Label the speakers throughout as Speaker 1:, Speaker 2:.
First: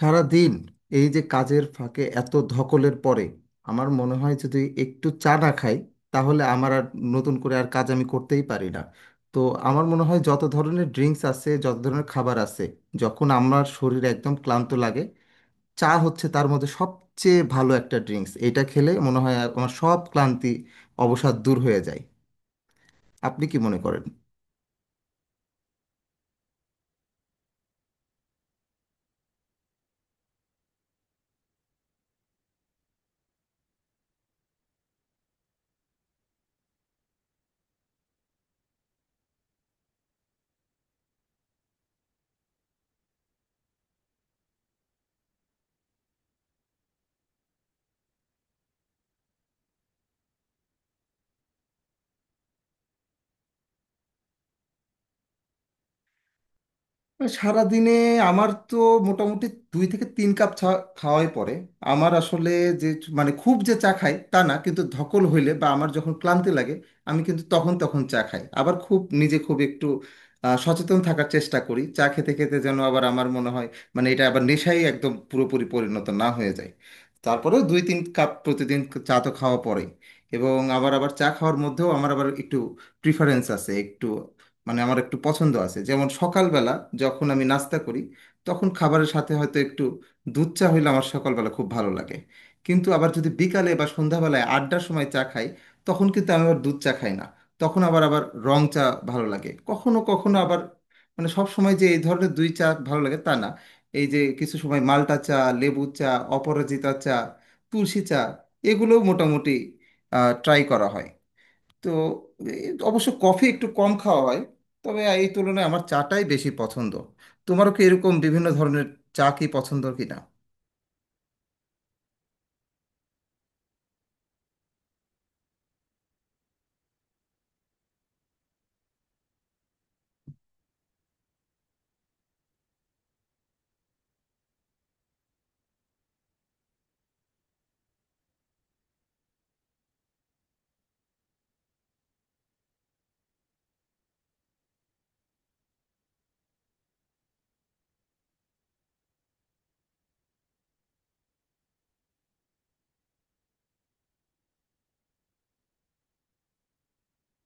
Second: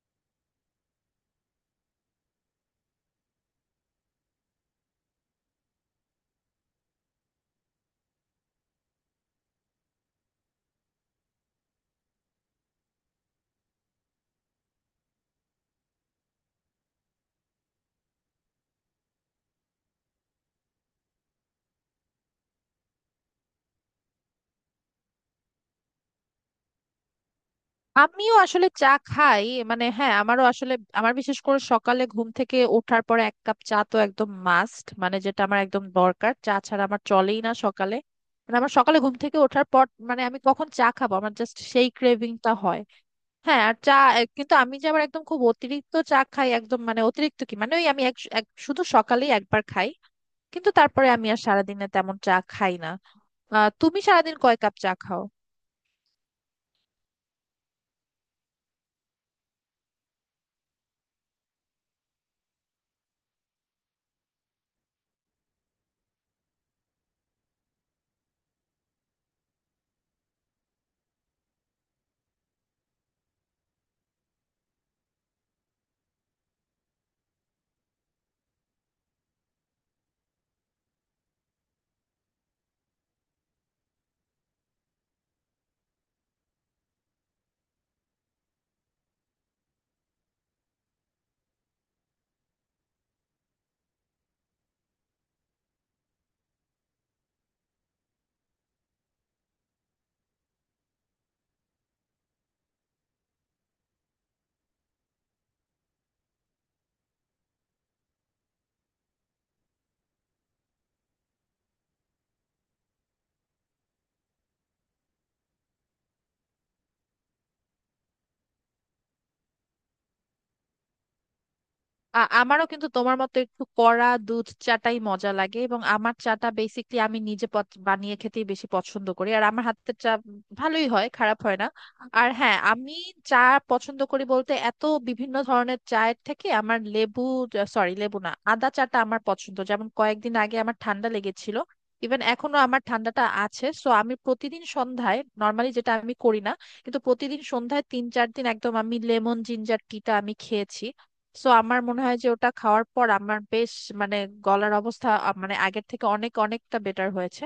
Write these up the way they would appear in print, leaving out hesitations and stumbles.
Speaker 1: সারাদিন এই যে কাজের ফাঁকে এত ধকলের পরে আমার মনে হয় যদি একটু চা না খাই, তাহলে আমার আর নতুন করে আর কাজ আমি করতেই পারি না। তো আমার মনে হয় যত ধরনের ড্রিঙ্কস আছে, যত ধরনের খাবার আছে, যখন আমার শরীর একদম ক্লান্ত লাগে, চা হচ্ছে তার মধ্যে সবচেয়ে ভালো একটা ড্রিঙ্কস। এটা খেলে মনে হয় আমার সব ক্লান্তি অবসাদ দূর হয়ে যায়। আপনি কি মনে করেন?
Speaker 2: আমিও আসলে চা খাই। মানে হ্যাঁ, আমারও আসলে আমার বিশেষ করে সকালে ঘুম থেকে ওঠার পরে এক কাপ চা তো একদম মাস্ট। মানে যেটা আমার একদম দরকার, চা ছাড়া আমার চলেই না সকালে। মানে আমার সকালে ঘুম থেকে ওঠার পর মানে আমি কখন চা খাবো, আমার জাস্ট সেই ক্রেভিংটা হয়। হ্যাঁ। আর চা, কিন্তু আমি যে আবার একদম খুব অতিরিক্ত চা খাই, একদম মানে অতিরিক্ত কি, মানে ওই আমি এক এক- শুধু সকালেই একবার খাই। কিন্তু তারপরে আমি আর সারাদিনে তেমন চা খাই না। তুমি সারাদিন কয় কাপ চা খাও?
Speaker 1: সারাদিনে আমার তো মোটামুটি দুই থেকে তিন কাপ চা খাওয়াই পড়ে। আমার আসলে যে মানে খুব যে চা খাই তা না, কিন্তু ধকল হইলে বা আমার যখন ক্লান্তি লাগে আমি কিন্তু তখন তখন চা খাই। আবার খুব নিজে খুব একটু সচেতন থাকার চেষ্টা করি চা খেতে খেতে, যেন আবার আমার মনে হয় মানে এটা আবার নেশায় একদম পুরোপুরি পরিণত না হয়ে যায়। তারপরেও দুই তিন কাপ প্রতিদিন চা তো খাওয়া পড়ে। এবং আবার আবার চা খাওয়ার মধ্যেও আমার আবার একটু প্রিফারেন্স আছে, একটু মানে আমার একটু পছন্দ আছে। যেমন সকালবেলা যখন আমি নাস্তা করি, তখন খাবারের সাথে হয়তো একটু দুধ চা হইলে আমার সকালবেলা খুব ভালো লাগে। কিন্তু আবার যদি বিকালে বা সন্ধ্যাবেলায় আড্ডার সময় চা খাই, তখন কিন্তু আমি আবার দুধ চা খাই না। তখন আবার আবার রং চা ভালো লাগে। কখনো কখনো আবার মানে সব সময় যে এই ধরনের দুই চা ভালো লাগে তা না। এই যে কিছু সময় মাল্টা চা, লেবু চা, অপরাজিতা চা, তুলসী চা, এগুলো মোটামুটি ট্রাই করা হয়। তো এই অবশ্য কফি একটু কম খাওয়া হয়, তবে এই তুলনায় আমার চাটাই বেশি পছন্দ। তোমারও কি এরকম বিভিন্ন ধরনের চা কি পছন্দ কিনা?
Speaker 2: আমারও কিন্তু তোমার মতো একটু কড়া দুধ চাটাই মজা লাগে। এবং আমার চাটা বেসিকলি আমি নিজে বানিয়ে খেতেই বেশি পছন্দ করি। আর আমার হাতের চা ভালোই হয়, খারাপ হয় না। আর হ্যাঁ, আমি চা পছন্দ করি বলতে, এত বিভিন্ন ধরনের চায়ের থেকে আমার লেবু, সরি লেবু না, আদা চাটা আমার পছন্দ। যেমন কয়েকদিন আগে আমার ঠান্ডা লেগেছিল, ইভেন এখনো আমার ঠান্ডাটা আছে। সো আমি প্রতিদিন সন্ধ্যায়, নর্মালি যেটা আমি করি না, কিন্তু প্রতিদিন সন্ধ্যায় 3-4 দিন একদম আমি লেমন জিঞ্জার টিটা আমি খেয়েছি। সো আমার মনে হয় যে ওটা খাওয়ার পর আমার বেশ মানে গলার অবস্থা মানে আগের থেকে অনেক অনেকটা বেটার হয়েছে।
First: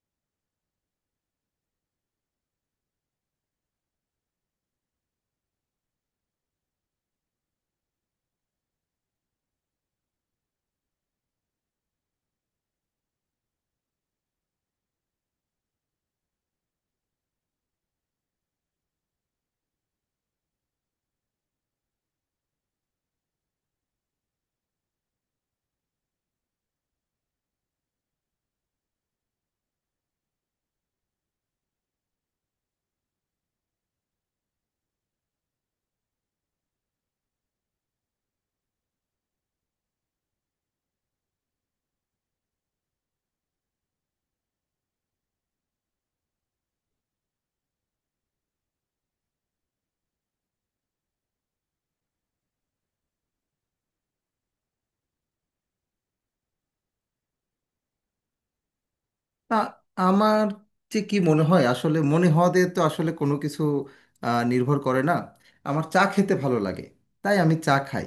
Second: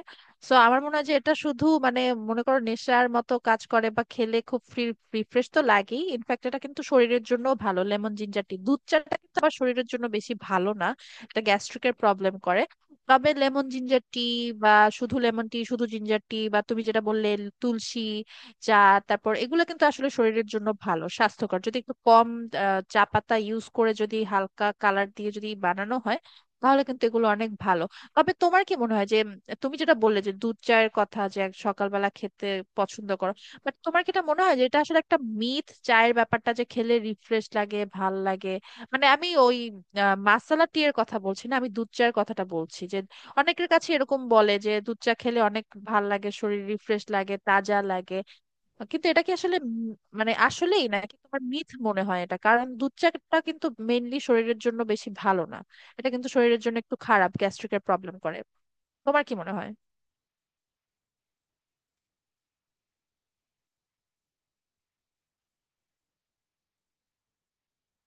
Speaker 2: সো আমার মনে হয় যে এটা শুধু মানে মনে করো নেশার মতো কাজ করে, বা খেলে খুব ফ্রি রিফ্রেশ তো লাগেই। ইনফ্যাক্ট এটা কিন্তু শরীরের জন্য ভালো, লেমন জিঞ্জার টি। দুধ চাটা কিন্তু আবার শরীরের জন্য বেশি ভালো না, এটা গ্যাস্ট্রিকের প্রবলেম করে। তবে লেমন জিঞ্জার টি বা শুধু লেমন টি, শুধু জিঞ্জার টি, বা তুমি যেটা বললে তুলসী চা, তারপর এগুলো কিন্তু আসলে শরীরের জন্য ভালো, স্বাস্থ্যকর যদি একটু কম চা পাতা ইউজ করে, যদি হালকা কালার দিয়ে যদি বানানো হয়, তাহলে কিন্তু এগুলো অনেক ভালো। তবে তোমার কি মনে হয় যে তুমি যেটা বললে যে দুধ চায়ের কথা, যে এক সকালবেলা খেতে পছন্দ করো, বাট তোমার কি এটা মনে হয় যে এটা আসলে একটা মিথ চায়ের ব্যাপারটা, যে খেলে রিফ্রেশ লাগে, ভাল লাগে? মানে আমি ওই মাসালা টি এর কথা বলছি না, আমি দুধ চায়ের কথাটা বলছি। যে অনেকের কাছে এরকম বলে যে দুধ চা খেলে অনেক ভাল লাগে, শরীর রিফ্রেশ লাগে, তাজা লাগে। কিন্তু এটা কি আসলে মানে আসলেই, নাকি তোমার মিথ মনে হয় এটা? কারণ দুধ চাটা কিন্তু মেইনলি শরীরের জন্য বেশি ভালো না, এটা কিন্তু শরীরের জন্য একটু খারাপ, গ্যাস্ট্রিকের প্রবলেম করে। তোমার কি মনে
Speaker 1: না,
Speaker 2: হয়?
Speaker 1: আমার যে কি মনে হয় আসলে মনে হওয়া দিয়ে তো আসলে কোনো কিছু নির্ভর করে না। আমার চা খেতে ভালো লাগে, তাই আমি চা খাই।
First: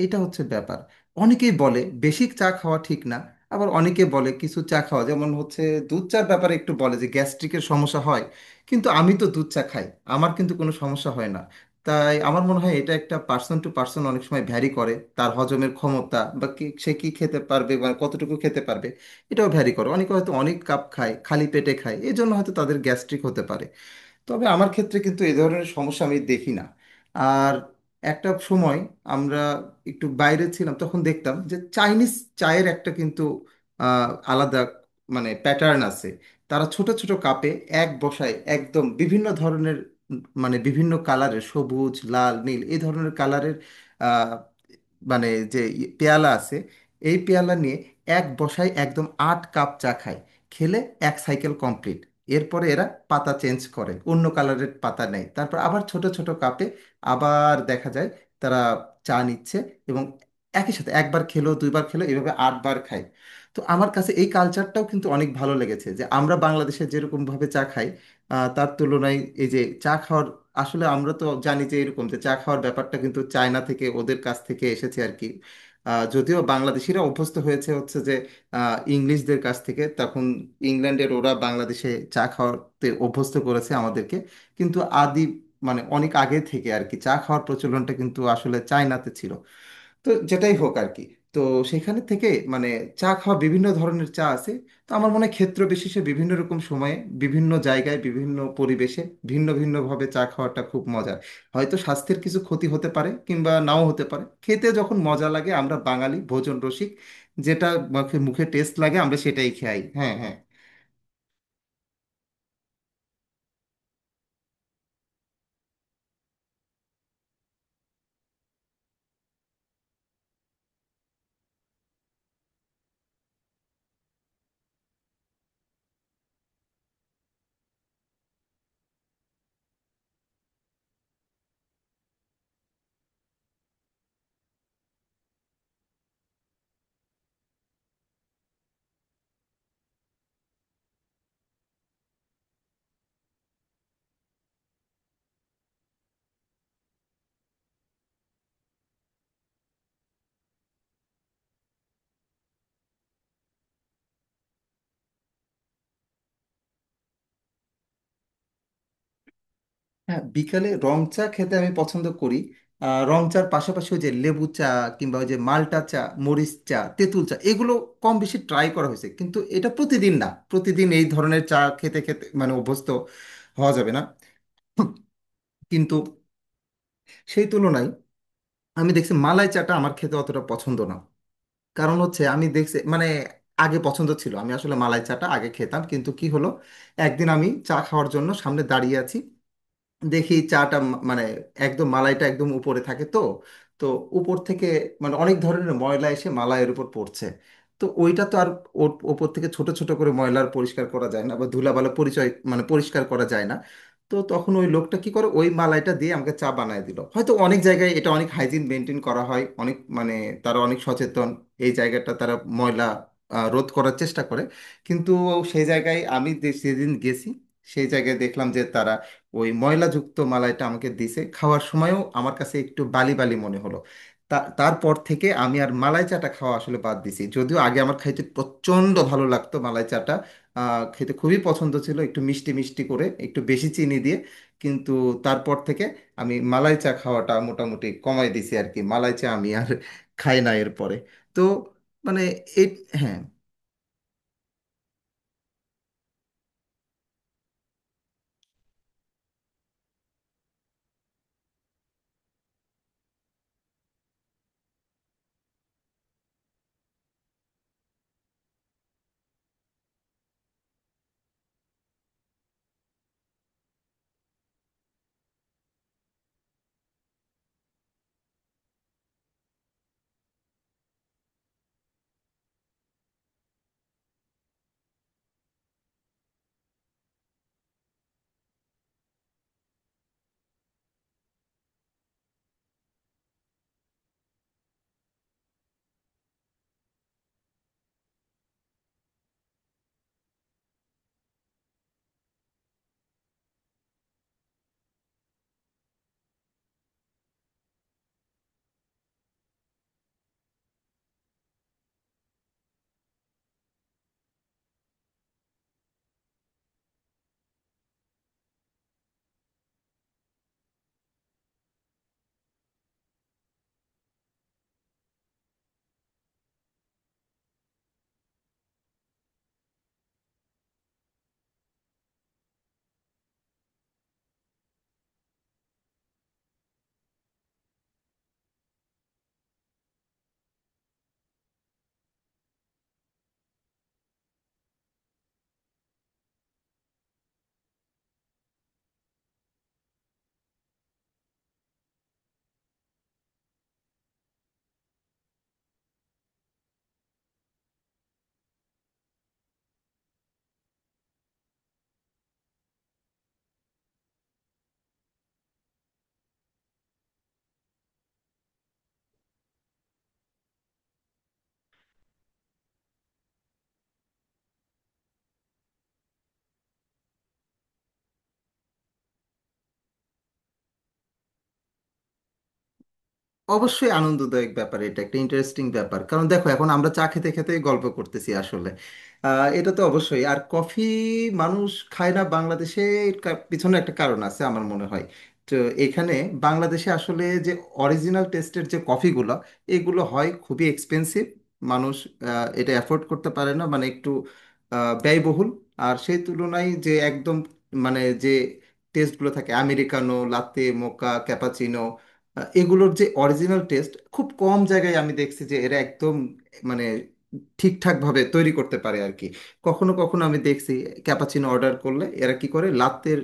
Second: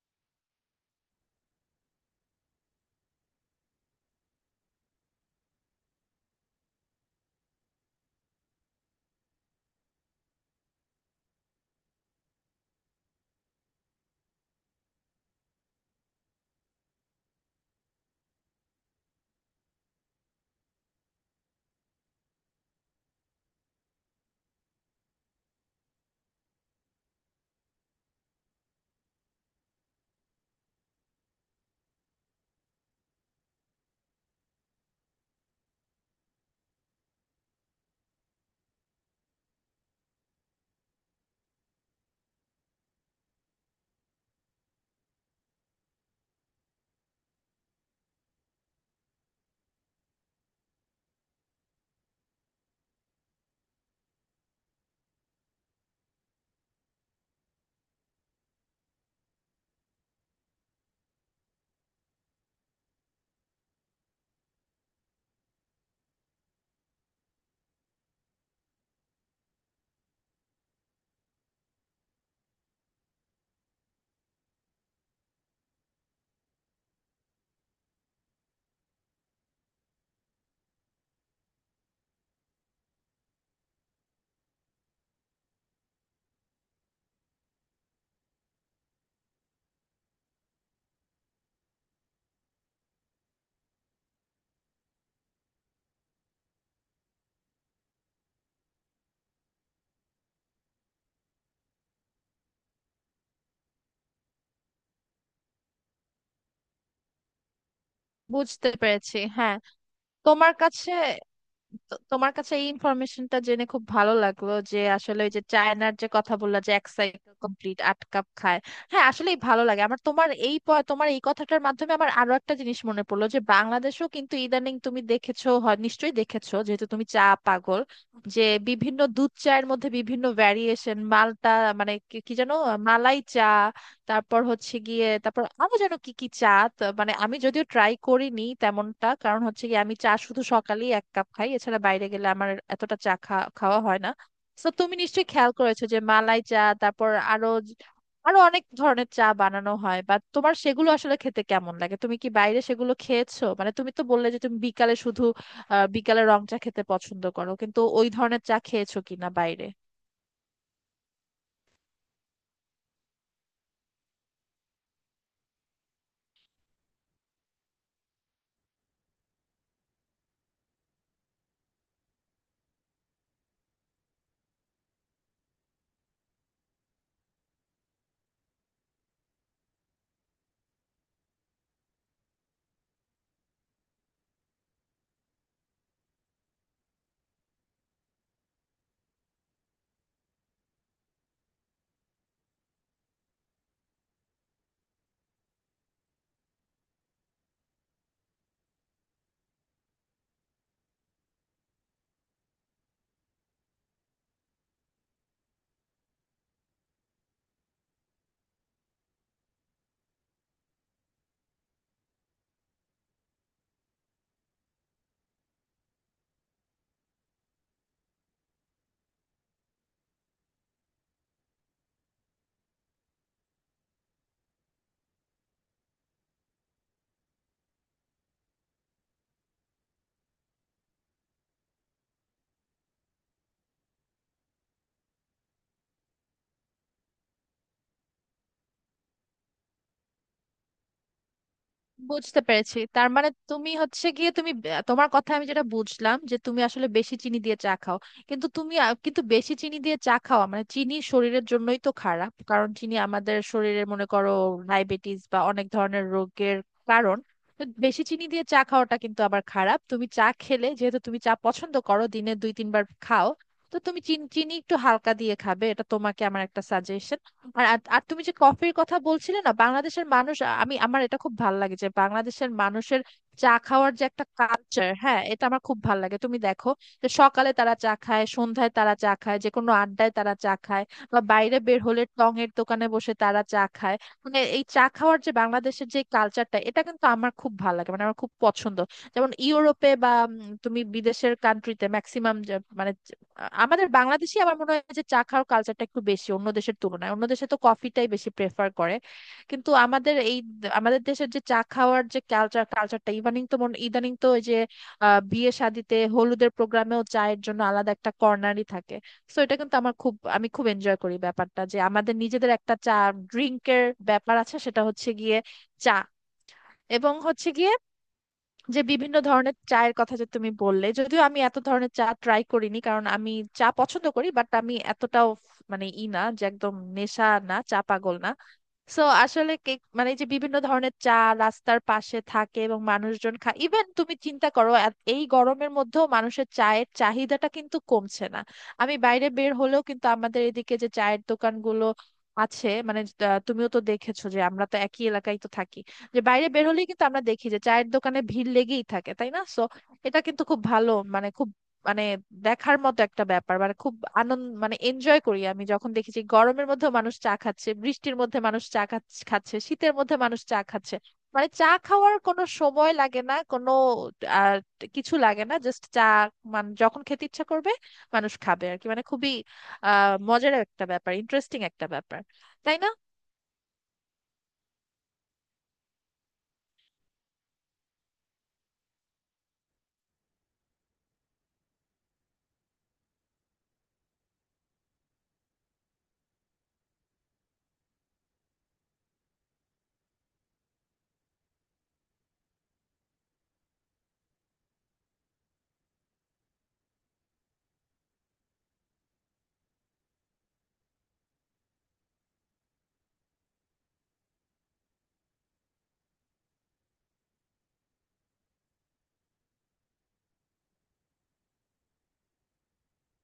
Speaker 1: এইটা হচ্ছে ব্যাপার। অনেকেই বলে বেশি চা খাওয়া ঠিক না, আবার অনেকে বলে কিছু চা খাওয়া যেমন হচ্ছে দুধ চার ব্যাপারে একটু বলে যে গ্যাস্ট্রিকের সমস্যা হয়। কিন্তু আমি তো দুধ চা খাই, আমার কিন্তু কোনো সমস্যা হয় না। তাই আমার মনে হয় এটা একটা পার্সন টু পার্সন অনেক সময় ভ্যারি করে, তার হজমের ক্ষমতা বা সে কি খেতে পারবে বা কতটুকু খেতে পারবে এটাও ভ্যারি করে। অনেকে হয়তো অনেক কাপ খায়, খালি পেটে খায়, এই জন্য হয়তো তাদের গ্যাস্ট্রিক হতে পারে। তবে আমার ক্ষেত্রে কিন্তু এ ধরনের সমস্যা আমি দেখি না। আর একটা সময় আমরা একটু বাইরে ছিলাম, তখন দেখতাম যে চাইনিজ চায়ের একটা কিন্তু আলাদা মানে প্যাটার্ন আছে। তারা ছোট ছোট কাপে এক বসায় একদম বিভিন্ন ধরনের মানে বিভিন্ন কালারের, সবুজ লাল নীল এই ধরনের কালারের মানে যে পেয়ালা আছে, এই পেয়ালা নিয়ে এক বসায় একদম আট কাপ চা খায়। খেলে এক সাইকেল কমপ্লিট। এরপরে এরা পাতা চেঞ্জ করে, অন্য কালারের পাতা নেয়, তারপর আবার ছোট ছোট কাপে আবার দেখা যায় তারা চা নিচ্ছে। এবং একই সাথে একবার খেলো, দুইবার খেলো, এভাবে আটবার খায়। তো আমার কাছে এই কালচারটাও কিন্তু অনেক ভালো লেগেছে, যে আমরা বাংলাদেশে যেরকম ভাবে চা খাই তার তুলনায় এই যে চা খাওয়ার, আসলে আমরা তো জানি যে এরকম যে চা খাওয়ার ব্যাপারটা কিন্তু চায়না থেকে ওদের কাছ থেকে এসেছে আর কি। যদিও বাংলাদেশিরা অভ্যস্ত হয়েছে হচ্ছে যে ইংলিশদের কাছ থেকে, তখন ইংল্যান্ডের ওরা বাংলাদেশে চা খাওয়াতে অভ্যস্ত করেছে আমাদেরকে। কিন্তু আদি মানে অনেক আগে থেকে আর কি চা খাওয়ার প্রচলনটা কিন্তু আসলে চায়নাতে ছিল। তো যেটাই হোক আর কি, তো সেখানে থেকে মানে চা খাওয়া বিভিন্ন ধরনের চা আছে। তো আমার মনে হয় ক্ষেত্র বিশেষে বিভিন্ন রকম সময়ে, বিভিন্ন জায়গায়, বিভিন্ন পরিবেশে ভিন্ন ভিন্নভাবে চা খাওয়াটা খুব মজার। হয়তো স্বাস্থ্যের কিছু ক্ষতি হতে পারে কিংবা নাও হতে পারে, খেতে যখন মজা লাগে আমরা বাঙালি ভোজন রসিক, যেটা মুখে মুখে
Speaker 2: বুঝতে
Speaker 1: টেস্ট লাগে আমরা
Speaker 2: পেরেছি,
Speaker 1: সেটাই
Speaker 2: হ্যাঁ।
Speaker 1: খাই। হ্যাঁ, হ্যাঁ।
Speaker 2: তোমার কাছে, তো তোমার কাছে এই ইনফরমেশনটা জেনে খুব ভালো লাগলো যে আসলে ওই যে চায়নার যে কথা বললা, যে এক সাইকেল কমপ্লিট 8 কাপ খায়। হ্যাঁ আসলেই ভালো লাগে আমার। তোমার এই কথাটার মাধ্যমে আমার আরো একটা জিনিস মনে পড়লো যে বাংলাদেশও কিন্তু ইদানিং তুমি দেখেছো হয়, নিশ্চয়ই দেখেছো যেহেতু তুমি চা পাগল, যে বিভিন্ন দুধ চায়ের মধ্যে বিভিন্ন ভ্যারিয়েশন, মালটা মানে কি কি যেন, মালাই চা, তারপর হচ্ছে গিয়ে তারপর আরো যেন কি কি চা। মানে আমি যদিও ট্রাই করিনি তেমনটা, কারণ হচ্ছে গিয়ে আমি চা শুধু সকালেই এক কাপ খাই, এছাড়া বাইরে গেলে আমার এতটা চা খাওয়া হয় না। তো তুমি নিশ্চয়ই খেয়াল করেছো যে মালাই চা, তারপর আরো আরো অনেক ধরনের চা বানানো হয়, বা তোমার সেগুলো আসলে খেতে কেমন লাগে? তুমি কি বাইরে সেগুলো খেয়েছো? মানে তুমি তো বললে যে তুমি বিকালে শুধু বিকালে রং চা খেতে পছন্দ করো, কিন্তু ওই ধরনের চা খেয়েছো কিনা বাইরে?
Speaker 1: হ্যাঁ, বিকালে রং চা খেতে আমি পছন্দ করি। রং চার পাশাপাশি ওই যে লেবু চা কিংবা ওই যে মাল্টা চা, মরিচ চা, তেঁতুল চা, এগুলো কম বেশি ট্রাই করা হয়েছে। কিন্তু এটা প্রতিদিন না, প্রতিদিন এই ধরনের চা খেতে খেতে মানে অভ্যস্ত হওয়া যাবে না। কিন্তু সেই তুলনায় আমি দেখছি মালাই চাটা আমার খেতে অতটা পছন্দ না। কারণ হচ্ছে আমি দেখছি মানে আগে পছন্দ ছিল, আমি আসলে মালাই চাটা আগে খেতাম, কিন্তু কি হলো, একদিন আমি চা খাওয়ার জন্য সামনে দাঁড়িয়ে আছি, দেখি চাটা মানে একদম মালাইটা একদম উপরে থাকে তো। তো উপর থেকে মানে অনেক ধরনের ময়লা এসে মালাইয়ের উপর পড়ছে। তো ওইটা তো আর ওর ওপর থেকে ছোট ছোট করে ময়লার পরিষ্কার করা যায় না বা ধুলাবালা পরিচয় মানে পরিষ্কার করা যায় না। তো তখন ওই লোকটা কি করে ওই মালাইটা দিয়ে আমাকে চা বানায় দিল। হয়তো অনেক জায়গায় এটা অনেক হাইজিন মেনটেন করা হয়, অনেক মানে তারা অনেক সচেতন, এই জায়গাটা তারা ময়লা রোধ করার চেষ্টা করে। কিন্তু সেই জায়গায় আমি সেদিন গেছি, সেই জায়গায় দেখলাম যে তারা ওই ময়লাযুক্ত মালাইটা আমাকে দিছে। খাওয়ার সময়ও আমার কাছে একটু বালি বালি মনে হলো। তা তারপর থেকে আমি আর মালাই চাটা খাওয়া আসলে বাদ দিছি, যদিও আগে আমার খাইতে প্রচণ্ড ভালো লাগতো মালাই চাটা। খেতে খুবই পছন্দ ছিল, একটু মিষ্টি মিষ্টি করে একটু বেশি চিনি দিয়ে। কিন্তু তারপর থেকে আমি মালাই চা খাওয়াটা মোটামুটি কমাই দিছি আর কি। মালাই চা আমি আর খাই না এরপরে। তো মানে
Speaker 2: বুঝতে
Speaker 1: এই।
Speaker 2: পেরেছি। তার
Speaker 1: হ্যাঁ,
Speaker 2: মানে তুমি হচ্ছে গিয়ে, তুমি তোমার কথা আমি যেটা বুঝলাম যে তুমি আসলে বেশি চিনি দিয়ে চা খাও। কিন্তু তুমি কিন্তু বেশি চিনি দিয়ে চা খাওয়া মানে, চিনি শরীরের জন্যই তো খারাপ, কারণ চিনি আমাদের শরীরের মনে করো ডায়াবেটিস বা অনেক ধরনের রোগের কারণ। তো বেশি চিনি দিয়ে চা খাওয়াটা কিন্তু আবার খারাপ। তুমি চা খেলে, যেহেতু তুমি চা পছন্দ করো, দিনে 2-3 বার খাও, তো তুমি চিনি একটু হালকা দিয়ে খাবে, এটা তোমাকে আমার একটা সাজেশন। আর আর আর তুমি যে কফির কথা বলছিলে না, বাংলাদেশের মানুষ, আমি আমার এটা খুব ভাল লাগে যে বাংলাদেশের মানুষের চা খাওয়ার যে একটা কালচার, হ্যাঁ এটা আমার খুব ভাল লাগে। তুমি দেখো যে সকালে তারা চা খায়, সন্ধ্যায় তারা চা খায়, যে কোনো আড্ডায় তারা চা খায়, বা বাইরে বের হলে টং এর দোকানে বসে তারা চা খায়। মানে এই চা খাওয়ার যে বাংলাদেশের যে কালচারটা, এটা কিন্তু আমার খুব ভাল লাগে, মানে আমার খুব পছন্দ। যেমন ইউরোপে বা তুমি বিদেশের কান্ট্রিতে ম্যাক্সিমাম মানে আমাদের বাংলাদেশে আমার মনে হয় যে চা খাওয়ার কালচারটা একটু বেশি অন্য দেশের তুলনায়, অন্য দেশে তো কফিটাই বেশি প্রেফার করে। কিন্তু আমাদের এই, আমাদের দেশের যে চা খাওয়ার যে কালচারটা ইদানিং তো ইদানিং তো ওই যে বিয়ে শাদিতে হলুদের প্রোগ্রামেও চায়ের জন্য আলাদা একটা কর্নারই থাকে। তো এটা কিন্তু আমার খুব, আমি খুব এনজয় করি ব্যাপারটা, যে আমাদের নিজেদের একটা চা ড্রিঙ্কের ব্যাপার আছে, সেটা হচ্ছে গিয়ে চা, এবং হচ্ছে গিয়ে যে বিভিন্ন ধরনের চায়ের কথা যে তুমি বললে, যদিও আমি এত ধরনের চা ট্রাই করিনি কারণ আমি চা পছন্দ করি বাট আমি এতটাও মানে ই না যে একদম, নেশা না, চা পাগল না। সো আসলে কেক মানে এই যে বিভিন্ন ধরনের চা রাস্তার পাশে থাকে এবং মানুষজন খায়, ইভেন তুমি চিন্তা করো এই গরমের মধ্যেও মানুষের চায়ের চাহিদাটা কিন্তু কমছে না। আমি বাইরে বের হলেও কিন্তু আমাদের এদিকে যে চায়ের দোকানগুলো আছে, মানে তুমিও তো দেখেছো যে আমরা তো একই এলাকায় তো থাকি, যে বাইরে বের হলেই কিন্তু আমরা দেখি যে চায়ের দোকানে ভিড় লেগেই থাকে, তাই না? সো এটা কিন্তু খুব ভালো, মানে খুব মানে দেখার মতো একটা ব্যাপার, মানে খুব আনন্দ, মানে এনজয় করি আমি যখন দেখেছি গরমের মধ্যে মানুষ চা খাচ্ছে, বৃষ্টির মধ্যে মানুষ চা খাচ্ছে, শীতের মধ্যে মানুষ চা খাচ্ছে। মানে চা খাওয়ার কোনো সময় লাগে না, কোনো আর কিছু লাগে না, জাস্ট চা। মানে যখন খেতে ইচ্ছা করবে মানুষ খাবে আর কি, মানে খুবই মজার একটা ব্যাপার, ইন্টারেস্টিং একটা ব্যাপার, তাই না?
Speaker 1: অবশ্যই আনন্দদায়ক ব্যাপার। এটা একটা ইন্টারেস্টিং ব্যাপার, কারণ দেখো এখন আমরা চা খেতে খেতে গল্প করতেছি আসলে। এটা তো অবশ্যই। আর কফি মানুষ খায় না বাংলাদেশে। এর পিছনে একটা কারণ আছে আমার মনে হয়। তো এখানে বাংলাদেশে আসলে যে অরিজিনাল টেস্টের যে কফিগুলো, এগুলো হয় খুবই এক্সপেন্সিভ। মানুষ এটা অ্যাফোর্ড করতে পারে না, মানে একটু ব্যয়বহুল। আর সেই তুলনায় যে একদম মানে যে টেস্টগুলো থাকে আমেরিকানো, লাতে, মোকা, ক্যাপাচিনো, এগুলোর যে অরিজিনাল টেস্ট খুব কম জায়গায় আমি দেখছি যে এরা একদম মানে ঠিকঠাকভাবে তৈরি করতে পারে আর কি। কখনো কখনো আমি দেখছি ক্যাপাচিনো অর্ডার করলে এরা কি করে লাত্তের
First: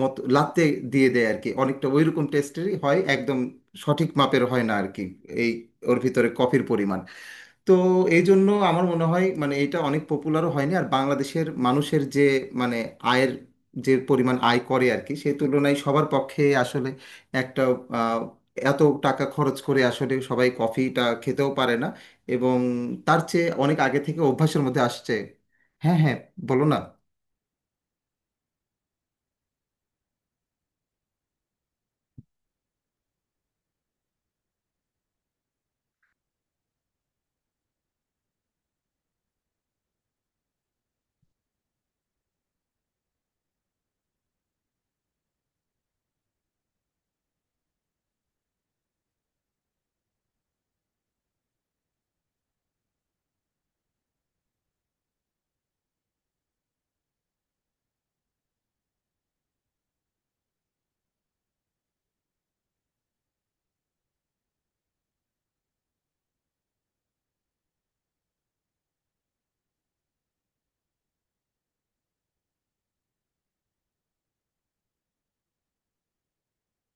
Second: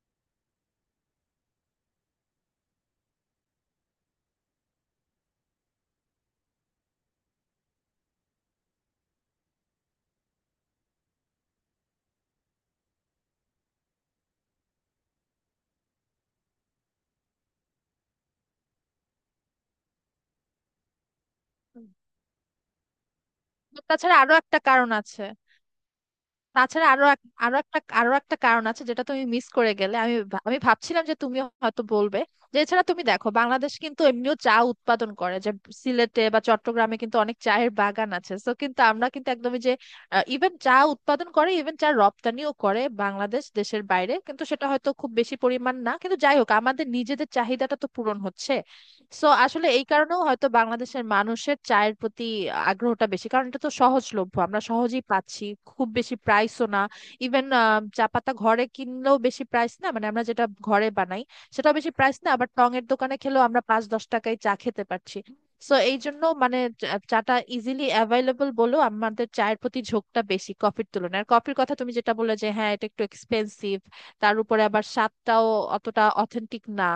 Speaker 1: মতো লাত্তে দিয়ে দেয় আর কি, অনেকটা ওইরকম টেস্টেরই হয়, একদম সঠিক মাপের হয় না আর কি, এই ওর ভিতরে কফির পরিমাণ। তো এই জন্য আমার মনে হয় মানে এটা অনেক পপুলারও হয়নি। আর বাংলাদেশের মানুষের যে মানে আয়ের যে পরিমাণ আয় করে আর কি, সেই তুলনায় সবার পক্ষে আসলে একটা আহ, এত টাকা খরচ করে আসলে সবাই কফিটা খেতেও পারে
Speaker 2: হুম।
Speaker 1: না। এবং তার চেয়ে অনেক আগে
Speaker 2: তাছাড়া
Speaker 1: থেকে
Speaker 2: আরো একটা
Speaker 1: অভ্যাসের মধ্যে
Speaker 2: কারণ
Speaker 1: আসছে।
Speaker 2: আছে।
Speaker 1: হ্যাঁ, হ্যাঁ, বলো না।
Speaker 2: তাছাড়া আরো আরো একটা কারণ আছে যেটা তুমি মিস করে গেলে। আমি ভাবছিলাম যে তুমি হয়তো বলবে যে এছাড়া তুমি দেখো বাংলাদেশ কিন্তু এমনিও চা উৎপাদন করে, যে সিলেটে বা চট্টগ্রামে কিন্তু অনেক চায়ের বাগান আছে। তো কিন্তু আমরা কিন্তু একদমই যে ইভেন চা উৎপাদন করে, ইভেন চা রপ্তানিও করে বাংলাদেশ দেশের বাইরে, কিন্তু সেটা হয়তো খুব বেশি পরিমাণ না। কিন্তু যাই হোক আমাদের নিজেদের চাহিদাটা তো পূরণ হচ্ছে। সো আসলে এই কারণেও হয়তো বাংলাদেশের মানুষের চায়ের প্রতি আগ্রহটা বেশি, কারণ এটা তো সহজলভ্য, আমরা সহজেই পাচ্ছি, খুব বেশি প্রাইসও না। ইভেন চা পাতা ঘরে কিনলেও বেশি প্রাইস না, মানে আমরা যেটা ঘরে বানাই সেটাও বেশি প্রাইস না, আবার টং এর দোকানে খেলেও আমরা 5-10 টাকায় চা খেতে পারছি। সো এই জন্য মানে চাটা ইজিলি অ্যাভেলেবল বলেও আমাদের চায়ের প্রতি ঝোঁকটা বেশি কফির তুলনায়। আর কফির কথা তুমি যেটা বললে, যে হ্যাঁ এটা একটু এক্সপেন্সিভ, তার উপরে আবার স্বাদটাও অতটা অথেন্টিক না।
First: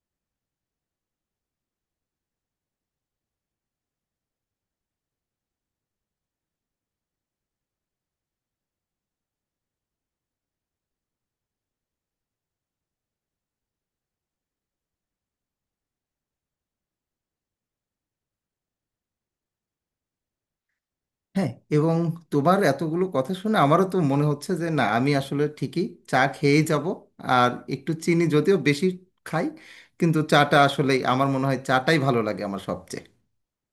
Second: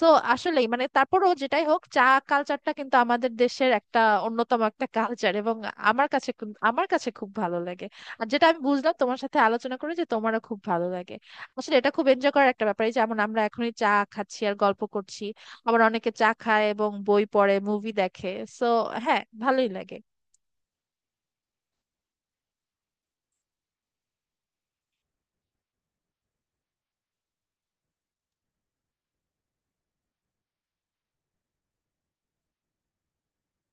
Speaker 2: সো আসলেই মানে তারপরও যেটাই হোক, চা কালচারটা কিন্তু আমাদের দেশের একটা অন্যতম একটা কালচার, এবং আমার কাছে খুব ভালো লাগে। আর যেটা আমি বুঝলাম তোমার সাথে আলোচনা করে যে তোমারও খুব ভালো লাগে। আসলে এটা খুব এনজয় করার একটা ব্যাপার, এই যেমন আমরা এখনই চা খাচ্ছি আর গল্প করছি। আবার অনেকে চা খায় এবং বই পড়ে, মুভি দেখে। সো হ্যাঁ ভালোই লাগে।
Speaker 1: হ্যাঁ। এবং তোমার এতগুলো কথা শুনে আমারও তো মনে হচ্ছে যে না আমি আসলে ঠিকই চা খেয়েই যাব। আর একটু চিনি যদিও বেশি খাই, কিন্তু চাটা আসলে আমার মনে হয় চাটাই ভালো লাগে আমার সবচেয়ে।